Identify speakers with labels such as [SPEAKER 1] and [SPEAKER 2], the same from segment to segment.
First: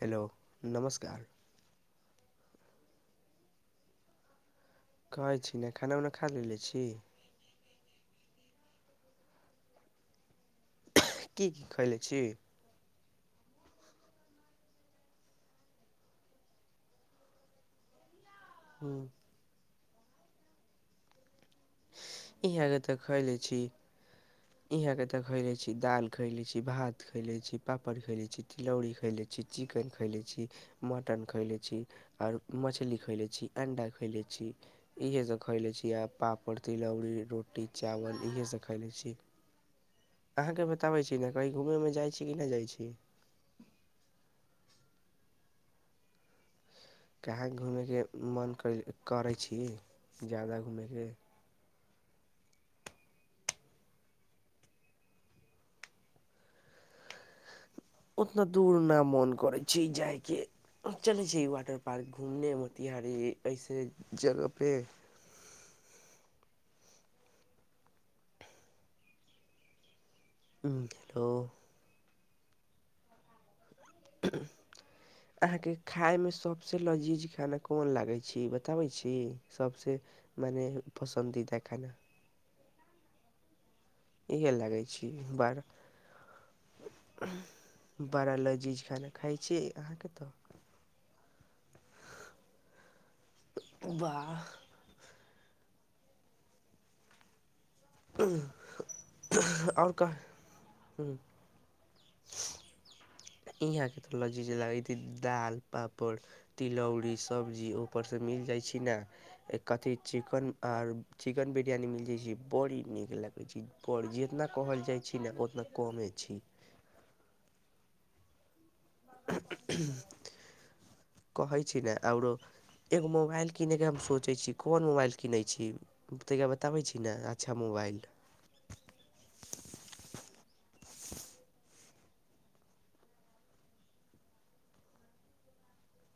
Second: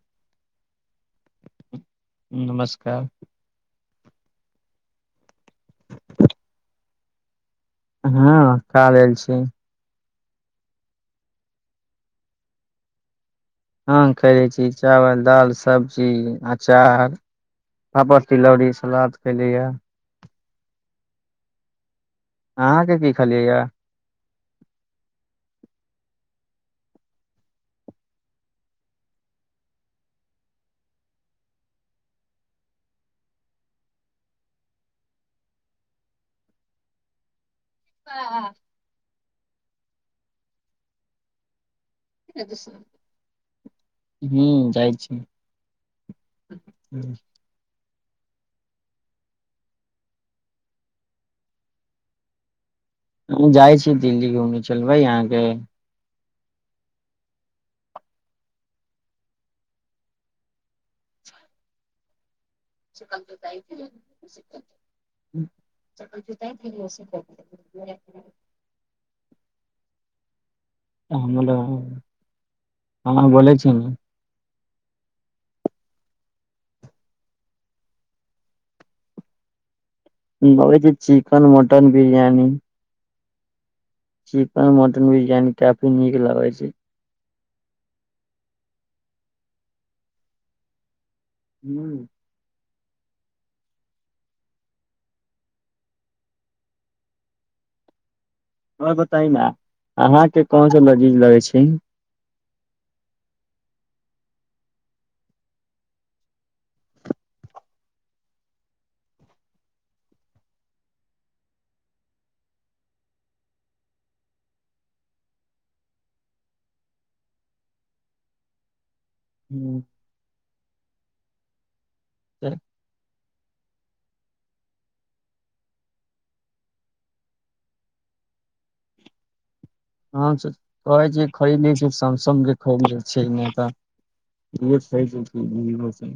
[SPEAKER 1] Hello नमस्कार
[SPEAKER 2] नमस्कार
[SPEAKER 1] खाय छी ने खाना उना खा लेलेे छी
[SPEAKER 2] हँ तब आयल छी
[SPEAKER 1] की की खैले छी
[SPEAKER 2] हँ खायै छी चावल दाल सब्जी अचार पापड़ तिलौरी सलाद खेलियै अहाँके की खलियै य
[SPEAKER 1] इहा केताे खायले छी दाल खयले छी भात खायले छी पापड़ खायले छी तिलौड़ी खायले छी चिकेन खैले छी मटन खैले छी आओर मछली खएलै छी अण्डा खुएल छी इहसभ खयले छी आ पापड़ तिलौरी रोटी चावल इएहसभ खयले छी अहाँ के बताबे छी ने कही घूमे मे जाय
[SPEAKER 2] ह्म जाइ छी
[SPEAKER 1] जाहाँ घूमैके मन कर करै छी जादा घूमैके
[SPEAKER 2] हम जाइ छी दिल्ली घूम चलबै अहाँके
[SPEAKER 1] [unintelligible] ओतन्य दूर न मन करे छै जाय के चले छै वाटर पार्क घूमने मे तिहारी अऐसे जगह पे
[SPEAKER 2] ल [unintelligible]
[SPEAKER 1] [inaudible] हम्म, हेलो
[SPEAKER 2] हँ बोलै छी ने
[SPEAKER 1] [unintelligible] आहाँके खायमे सभसँ लजीज खाना कोन लागै छै बताबै छी सभसँ
[SPEAKER 2] बनबै छी चिकन मटन बिरयानी
[SPEAKER 1] इहे
[SPEAKER 2] चिकन
[SPEAKER 1] लागै
[SPEAKER 2] मटन
[SPEAKER 1] छी
[SPEAKER 2] बिरयानी
[SPEAKER 1] बड़ा
[SPEAKER 2] काफी नीक लगै छै
[SPEAKER 1] बड़ा लजीज खाना खाइ छी अहाँके तऽ
[SPEAKER 2] हू
[SPEAKER 1] बाह ह [unintelligible]
[SPEAKER 2] ह बता न आहाँ के कोन से लजीज लगै छै
[SPEAKER 1] यहाँके त ली ल दाल पापड़ तिलौरी सब्जी उपर सँ मिल जाइ छी ना एक कथी चिकेन आर चिकेन बिरियानी मिल जा छै बड़ी नीक लगे छै पर जतना कहल जाइ छै ने ओतना कमे छि कहय छी ने आउरो एगो मोबाइल किनैके हम सोचै छी कोन मोबाइल किनै छि तहिया बताबैत छी ने अच्छा मोबाइल
[SPEAKER 2] हम कहै छी खरीदे छी सैमसंग खरीदे छै ने तऽ रहो स छै स [inaudible]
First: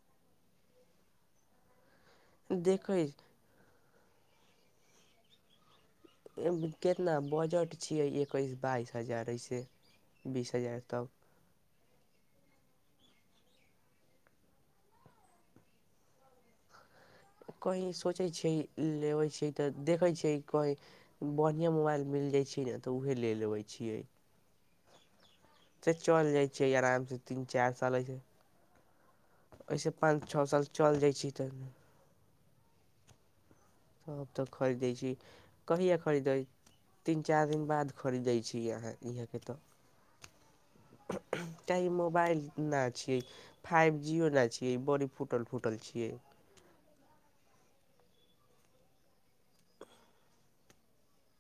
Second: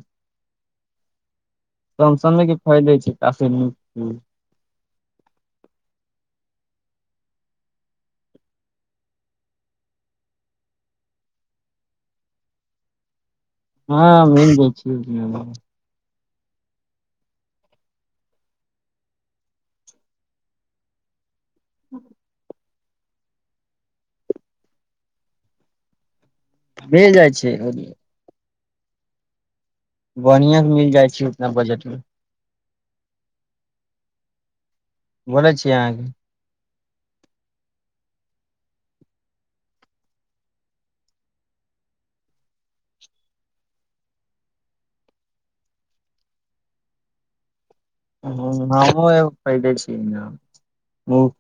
[SPEAKER 2] समसेग के फायदे
[SPEAKER 1] देखै
[SPEAKER 2] छै काफी नीक
[SPEAKER 1] केतना बजट छियै एकैस बाइस हजार अइसे बीस हजार तक
[SPEAKER 2] हँ मन बे [unintelligible]
[SPEAKER 1] कहीँ सोचै छियै लेबै छियै तऽ देखै छियै कहॅ बढ़िआँ मोबाइल मिल जाइ छै ने तऽ उह ले लेबै छिए से चल जाइ छियै
[SPEAKER 2] मिल
[SPEAKER 1] आरामसँ
[SPEAKER 2] जाइ
[SPEAKER 1] तीन
[SPEAKER 2] छै
[SPEAKER 1] चारि साल अइसे ओहिसँ पाँच छः
[SPEAKER 2] बढ़िया से
[SPEAKER 1] साल
[SPEAKER 2] मिल
[SPEAKER 1] चलि जाइ
[SPEAKER 2] छै
[SPEAKER 1] छी
[SPEAKER 2] उतना
[SPEAKER 1] तऽ नै
[SPEAKER 2] बजट मे
[SPEAKER 1] तब तऽ खरीदै छी
[SPEAKER 2] बोलै छी
[SPEAKER 1] कहिया
[SPEAKER 2] अहाँके
[SPEAKER 1] खरीदे तीन चारि दिन बाद खरीदै छी अहाँ इहाँके तऽ काही मोबाइल नहि छि फाइव जी नहि छियै ई बड़ी फूटल फूटल छिए
[SPEAKER 2] हमो एक खिदै छि [unintelligible]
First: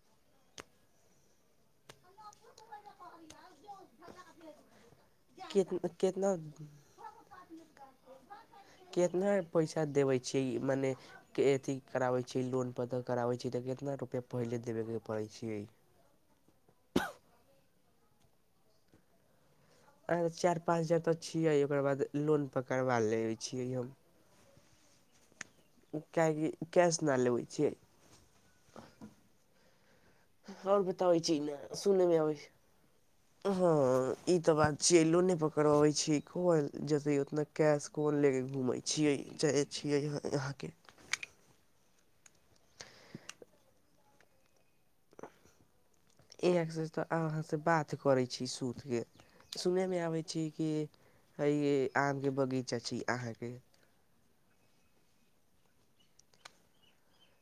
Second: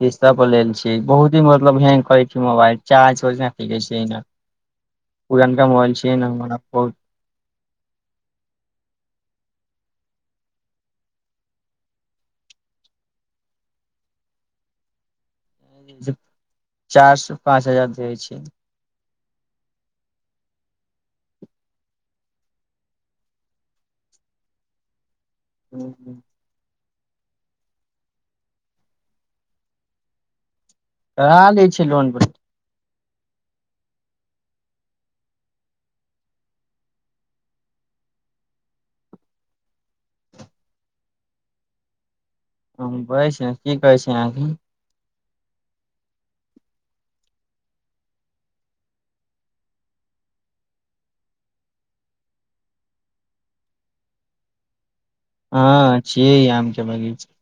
[SPEAKER 2] ओसा पर लेल छी बहुत ही मतलब हेंग करै छी मोबाइल चार् पुर मोबाइल
[SPEAKER 1] केत
[SPEAKER 2] छै [unintelligible]
[SPEAKER 1] कितना पैसा देबै छियै मनै के अथी कराबे छियै लोन प त करावे छियै तऽ कितना रुपया पहिले देबे के पड़े छै
[SPEAKER 2] चार से पाँच हजार देै छै
[SPEAKER 1] चारि पाँच हजार तऽ छियै ओकर बाद लोन पकड़बा लै छियै यौ
[SPEAKER 2] हूँ,
[SPEAKER 1] काहेकि कैश नहि लेबै छियै ओर बताबै छी
[SPEAKER 2] करा लै छै लोन
[SPEAKER 1] सुनेमे
[SPEAKER 2] पर
[SPEAKER 1] अबै ह ई तऽ बात छियै लोने पर करबाबे छै कहल जते उतना कैश कोन लेके घुमै छियै जाइ छियै यहाँके
[SPEAKER 2] ह बै छै की कहै छै अहाँके
[SPEAKER 1] एक्स तऽ अहाँसँ बात करैत छी सुतके सुनयमे आबैत छी कि है ये आम के बगीचा छै अहाँके
[SPEAKER 2] हँ छियै आम के बगीचा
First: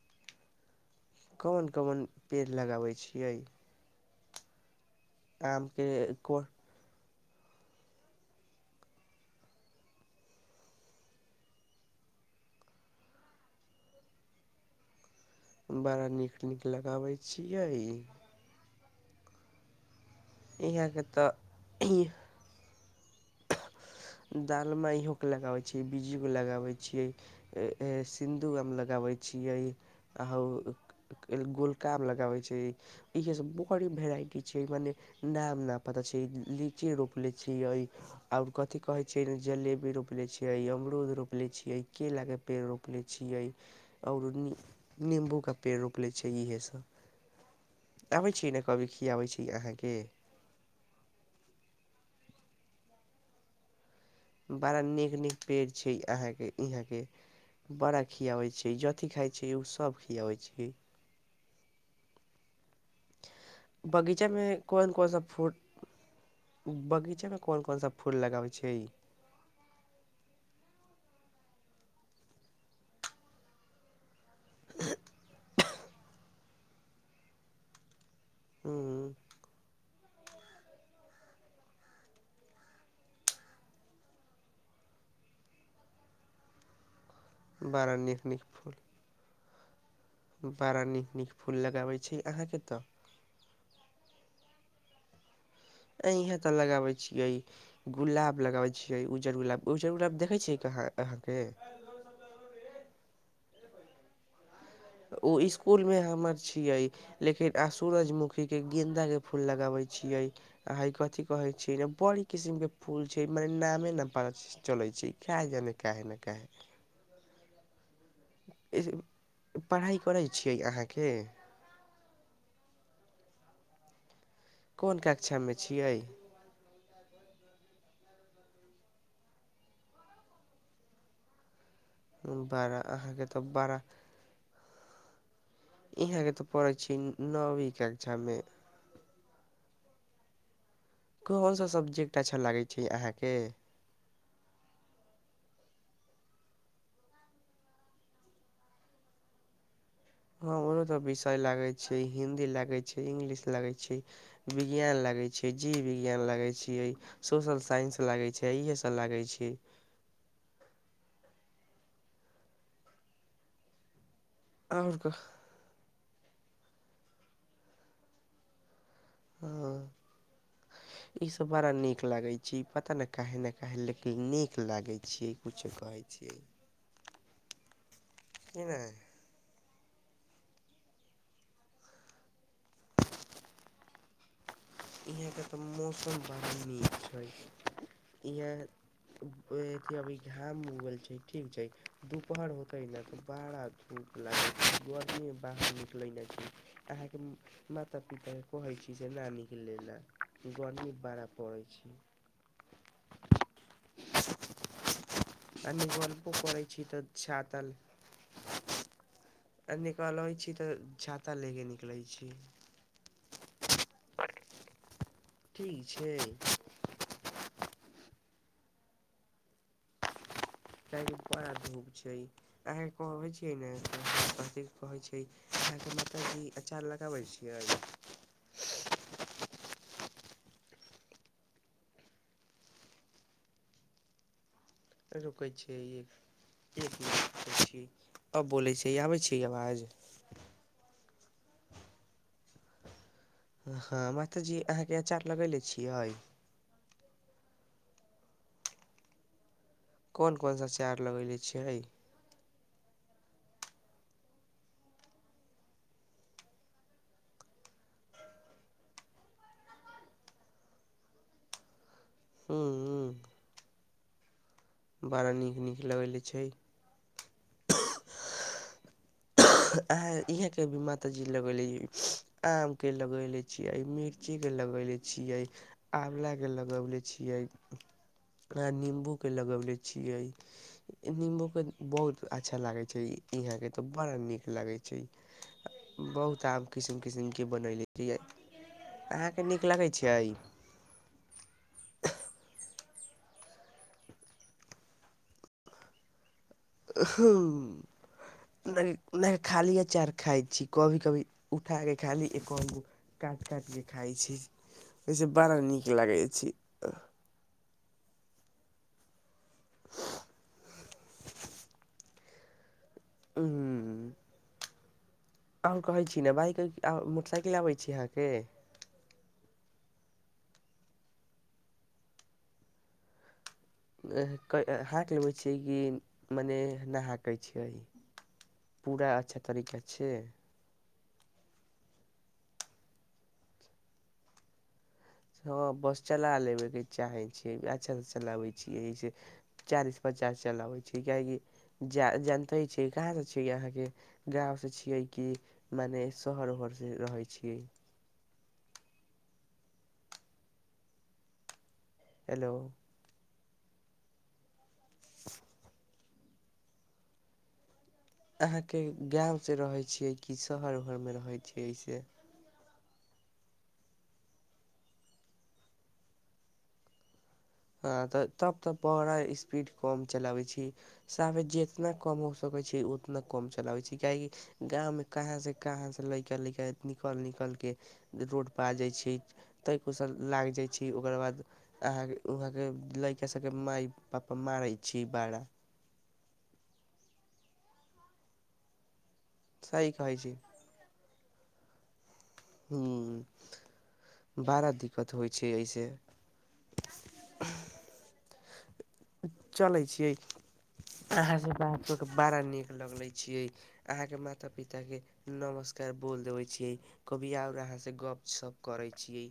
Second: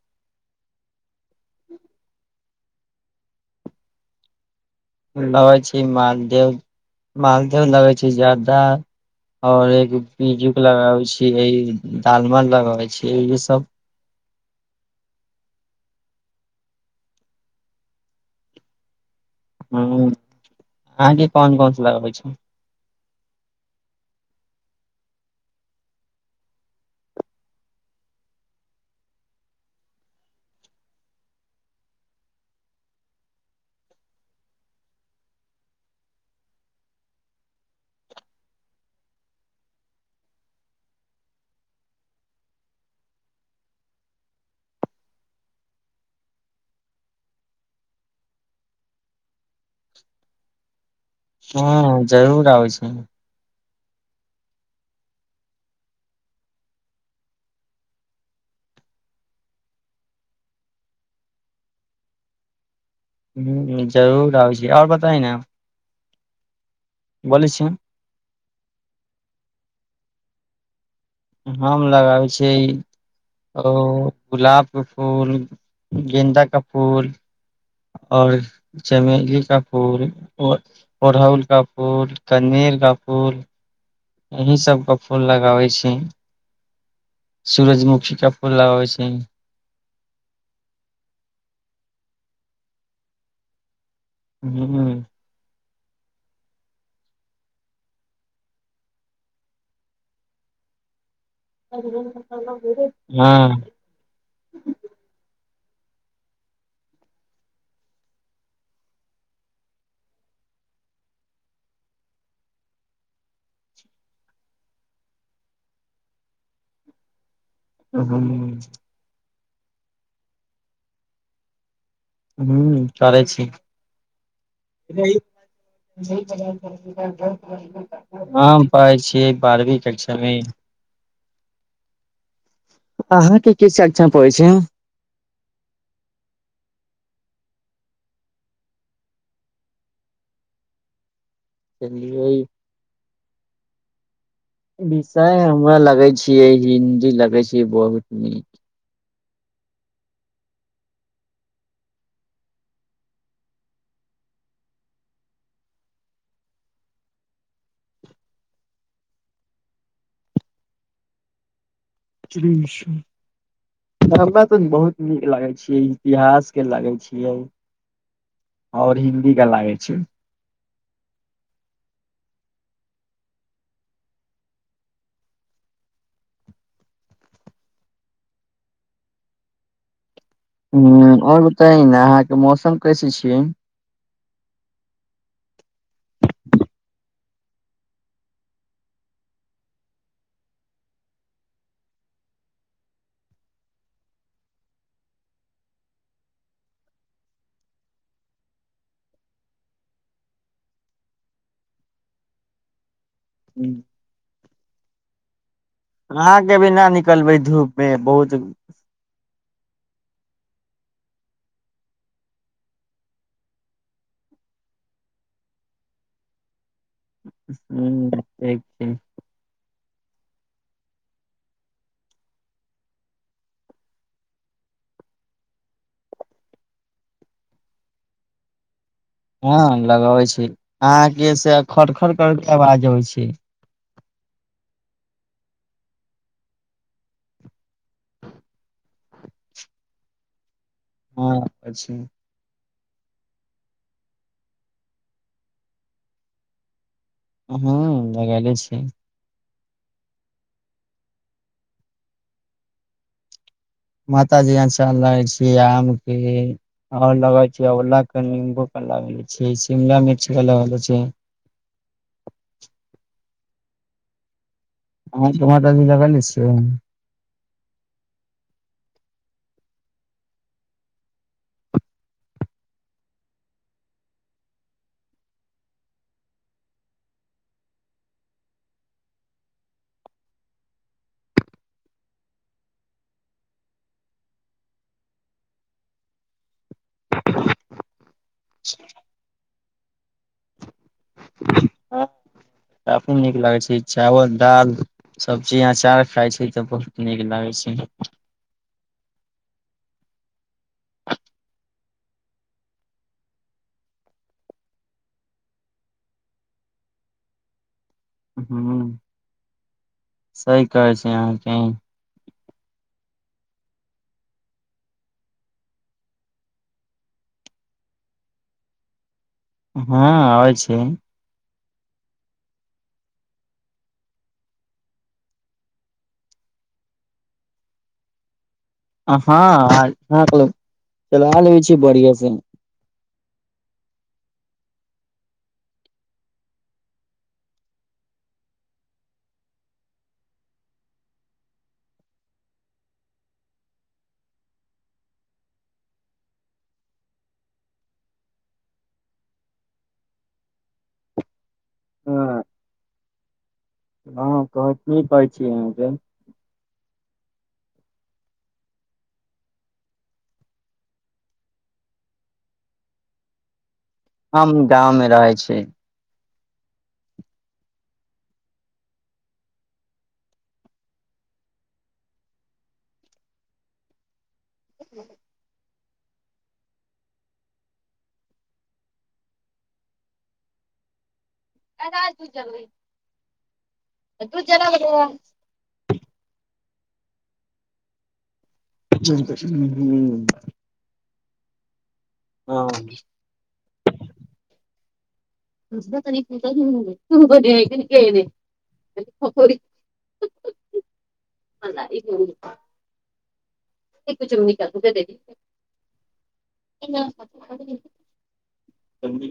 [SPEAKER 1] कोन कोन पेड़ लगाबैत छियै
[SPEAKER 2] लगै छी
[SPEAKER 1] आमके
[SPEAKER 2] मालदेव
[SPEAKER 1] कोन
[SPEAKER 2] मालदेव लगै छी जारदा और एकजजू लगाब छी दालमल लगाबै छी य सब [unintelligible]
[SPEAKER 1] बड़ा नीक नीक लगाबैत छियै
[SPEAKER 2] ह
[SPEAKER 1] यहाँके
[SPEAKER 2] अहाँके कोन कोनस
[SPEAKER 1] तऽ
[SPEAKER 2] लगाबै छै
[SPEAKER 1] दालिमे इओके लगाबै छियै बीजीके लगाबै छियै सिन्दू आम लगाबै छियै आ ह गोलकामे लगाबै छै इह सब बड़ी भेरइट छै मने नाम न पता छै लीची रोपले छियै आओर क की कहै छियै रे जलेबी रोपले छियै अमरूद रोपले छियै केलाके पेड़ रोपले छियै आओर निम्बू के पेड़ रोपले‌ छै इहे सब आबै छी ने कभी खियाबै छी अहाँके
[SPEAKER 2] हूं हू जरूर आबै छी
[SPEAKER 1] बाड़ा नीक नीक पेड़ छै अहाँके यहाँके बड़ा खियाबै छै जथी खाइ छै ओ सब खियाबै छै
[SPEAKER 2] ह
[SPEAKER 1] बगीचा
[SPEAKER 2] जरूर आबै
[SPEAKER 1] में
[SPEAKER 2] छै आओर
[SPEAKER 1] कोन कोन सा
[SPEAKER 2] बताइ ने
[SPEAKER 1] फूल बगीचामे
[SPEAKER 2] बोलै
[SPEAKER 1] कोन
[SPEAKER 2] छी
[SPEAKER 1] कोन सब फूल लगाबै छियै
[SPEAKER 2] हम लगाबै छीयै अरहुल गुलाब के फूल गेन्दा का फूल आओर
[SPEAKER 1] हूँ
[SPEAKER 2] चमेली का फूल ओर ओड़हुल का फूल कनेर का फूल यहीं सबके फूल लगाबै छी
[SPEAKER 1] बड़ा
[SPEAKER 2] सूरजमुखी
[SPEAKER 1] नीक
[SPEAKER 2] का
[SPEAKER 1] नीक
[SPEAKER 2] फूल लगावय छी
[SPEAKER 1] बड़ा नीक नीक फूल लगाबैत छी अहाँके तऽ
[SPEAKER 2] हूं हूं
[SPEAKER 1] अइहें तऽ लगाबै छियै गुलाब लगाबै छियै उज्जर गुलाब उज्जर गुलाब देखै छियै कहाँ अहाँके
[SPEAKER 2] हँ
[SPEAKER 1] ओ स्कूल मे हमर छियै लेकिन आ सूरजमुखीके गेन्दाके फूल लगाबैत छियै आइ कथि कहै छै रे बड़ किसिम के फूल छै मने नामे नै पत्ता छै चलै छी खै गेलै काहे ने काहे
[SPEAKER 2] हूं
[SPEAKER 1] पढ़ाइ करैत छियै अहाँके
[SPEAKER 2] हूं करै छी
[SPEAKER 1] कोन
[SPEAKER 2] [unintelligible]
[SPEAKER 1] कक्षामे छियै
[SPEAKER 2] हम पढ़य छियै बारहवीं कक्षा में
[SPEAKER 1] बारह अहाँके तऽ
[SPEAKER 2] आहाँके कि
[SPEAKER 1] बारह
[SPEAKER 2] कक्षा मे [unintelligible] पढ़ै छै
[SPEAKER 1] इहाँके तऽ पढ़ै छी नोमी कक्षामे कोन सा सब्जेक्ट अच्छा
[SPEAKER 2] चलिये
[SPEAKER 1] लागै छै आहाँके
[SPEAKER 2] विषय हमरा लगे छियै हिन्दी लगे छै बहुत नीक
[SPEAKER 1] हँ ओकरो त विषय लागैत छै हिन्दी लागैत छै इंग्लिश लागैत छै विज्ञान लगै छियै जीव विज्ञान लगै छियै सोशल साइंस लागैत छै इएहसभ लागैत छै
[SPEAKER 2] [unintelligible] हमरा तऽ बहुत
[SPEAKER 1] आओर कह-
[SPEAKER 2] नीक लागे छै इतिहास के लागै छियै और के लागे
[SPEAKER 1] हँ
[SPEAKER 2] छै
[SPEAKER 1] इ सब बड़ा निक लागै छी पता ने काहे ने के लेकिन नीक लागे छी कुछो कहे क नहि [inaudible]
[SPEAKER 2] ह आओर बताय ने अहाँके मौसम कैसे छियै
[SPEAKER 1] इहेंके तऽ मौसम बड़ा नीक छै इहें अथि अभी घाम उग गेल छै ठीक छै दुपहर होते न तऽ बारा [unintelligible] छैर बाहर निकलै छै अहाँके माता पिता के कहैत छी जे नानी ले ला गर्मी बड़ाऽ पड़ै छै
[SPEAKER 2] हू
[SPEAKER 1] कनी गलपो
[SPEAKER 2] अहाँके
[SPEAKER 1] करै
[SPEAKER 2] भी
[SPEAKER 1] छी
[SPEAKER 2] न
[SPEAKER 1] तऽ
[SPEAKER 2] निकलबै
[SPEAKER 1] छाता
[SPEAKER 2] धूप मे बहुत
[SPEAKER 1] आ निकलैत छी तऽ छाता लऽ कऽ निकलैत छी ठीक छै
[SPEAKER 2] हू ठ छै
[SPEAKER 1] काहेकि बड़ा धूप छै अहाँके कहबै छियै ने कथि कहै छै अहाँके मतलब कि अचार लगाबैत छियै
[SPEAKER 2] हँ लगबै छी अहाँ के से खर खर कर के आवाज अबै छै
[SPEAKER 1] रुकै छिय एक अब बोलै छी आबै छी आवाज
[SPEAKER 2] हँ आबै छै
[SPEAKER 1] हँ मास्तरजी अहाँके अचार लगैले छियै
[SPEAKER 2] हँ लगले छै
[SPEAKER 1] कोन कोन सा अचार लगैले छियै
[SPEAKER 2] माता जी अचार लगै छी आम के आ लग छै ओला के निम्बू क लगे छी शिमला मिर्च के लगे छै
[SPEAKER 1] हू हू
[SPEAKER 2] अहा के
[SPEAKER 1] नीक
[SPEAKER 2] माता
[SPEAKER 1] नीक
[SPEAKER 2] जी
[SPEAKER 1] लगैले
[SPEAKER 2] लगौने
[SPEAKER 1] छै
[SPEAKER 2] छियै
[SPEAKER 1] आ इहे के भी माताजी लगेले आम के लगेले छीे मिर्च कच्चीके लगौने छियै आँवलाके लगौने छियै निम्बूके लगौले छियै नींबू क बहुत अच्छा लागे छै इ यहां के तो बड़ा नीक लगै छै बहुत आम किसिम किसिमके बनैले छीयै
[SPEAKER 2] अ
[SPEAKER 1] अहाँके नीक लगैत छै
[SPEAKER 2] हँ अपनो नीक लागे छै चावल दाल सबजी अचार खाय छै बहुत नीक लागै छै
[SPEAKER 1] नहि नहि खाली अचार खाइ छी कभी कभी उठा कऽ खाली एक गो काटि काटि कऽ खाइत छी ओहिसँ बड़ा नीक लागै छी
[SPEAKER 2] हूं सही कहै छै अहाँकी
[SPEAKER 1] ह आओर कहैत छी ने बाइक मोटरसाइकिल आबैत छी अहाँके
[SPEAKER 2] हँ आबै छी
[SPEAKER 1] हाँकि लेबै छियै कि मने नहा कहै छियै पूरा अच्छा तरीका
[SPEAKER 2] हँ
[SPEAKER 1] से
[SPEAKER 2] कह चला लेै छी बढ़िआ से
[SPEAKER 1] हँ बस चला लेबयके चाहै छियै अच्छासँ चलाबै छियै एहिस चालीस पचास चलाबै छै कियकि जा जानते छियै कहाँसँ छिय अहाँके गाँंव से छियै कि मने शहर ओहर से रहे छीयै
[SPEAKER 2] हँ
[SPEAKER 1] हेलो
[SPEAKER 2] हँ कह कहै छी अहाँके
[SPEAKER 1] अहाँके गाँवसँ रहै छियै कि शहर उहर मे रहैत छियै एहि से
[SPEAKER 2] हम गाँव मे रहै छी
[SPEAKER 1] हँ तऽ तब तऽ बड़ा स्पीड कम चलाबैत छी साव जितना कम हो सकैत छै उतना कम चलाबै छै काहेकि गाँव मे कहाँ से कहाँसँ लड़का लैका निकल निकल के रोडपर आ जाइ छी ताहि कुशल लागि जाइ छी ओकर बाद अहाँ के उहां के लड़का सब के मााय पापा मारे छै बार
[SPEAKER 2] ह
[SPEAKER 1] सही कहै छी
[SPEAKER 2] [inaudible]
[SPEAKER 1] ह बड़ा दिक्कत होइ छै एहिसँ
[SPEAKER 2] त बइ क ख दे [inaudible]
[SPEAKER 1] चलै छियै अहाँस बात क के बड़ा नीक लगलै छियै अहाँके माता पिताके नमस्कार बोल देबै छियै कभी आओर अहाँसँ गपशप
[SPEAKER 2] ठीक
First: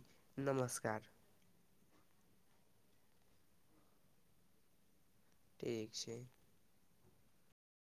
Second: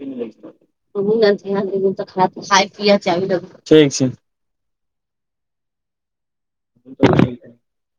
[SPEAKER 2] छै
[SPEAKER 1] ठीक छै।
[SPEAKER 2] ब [unintelligible]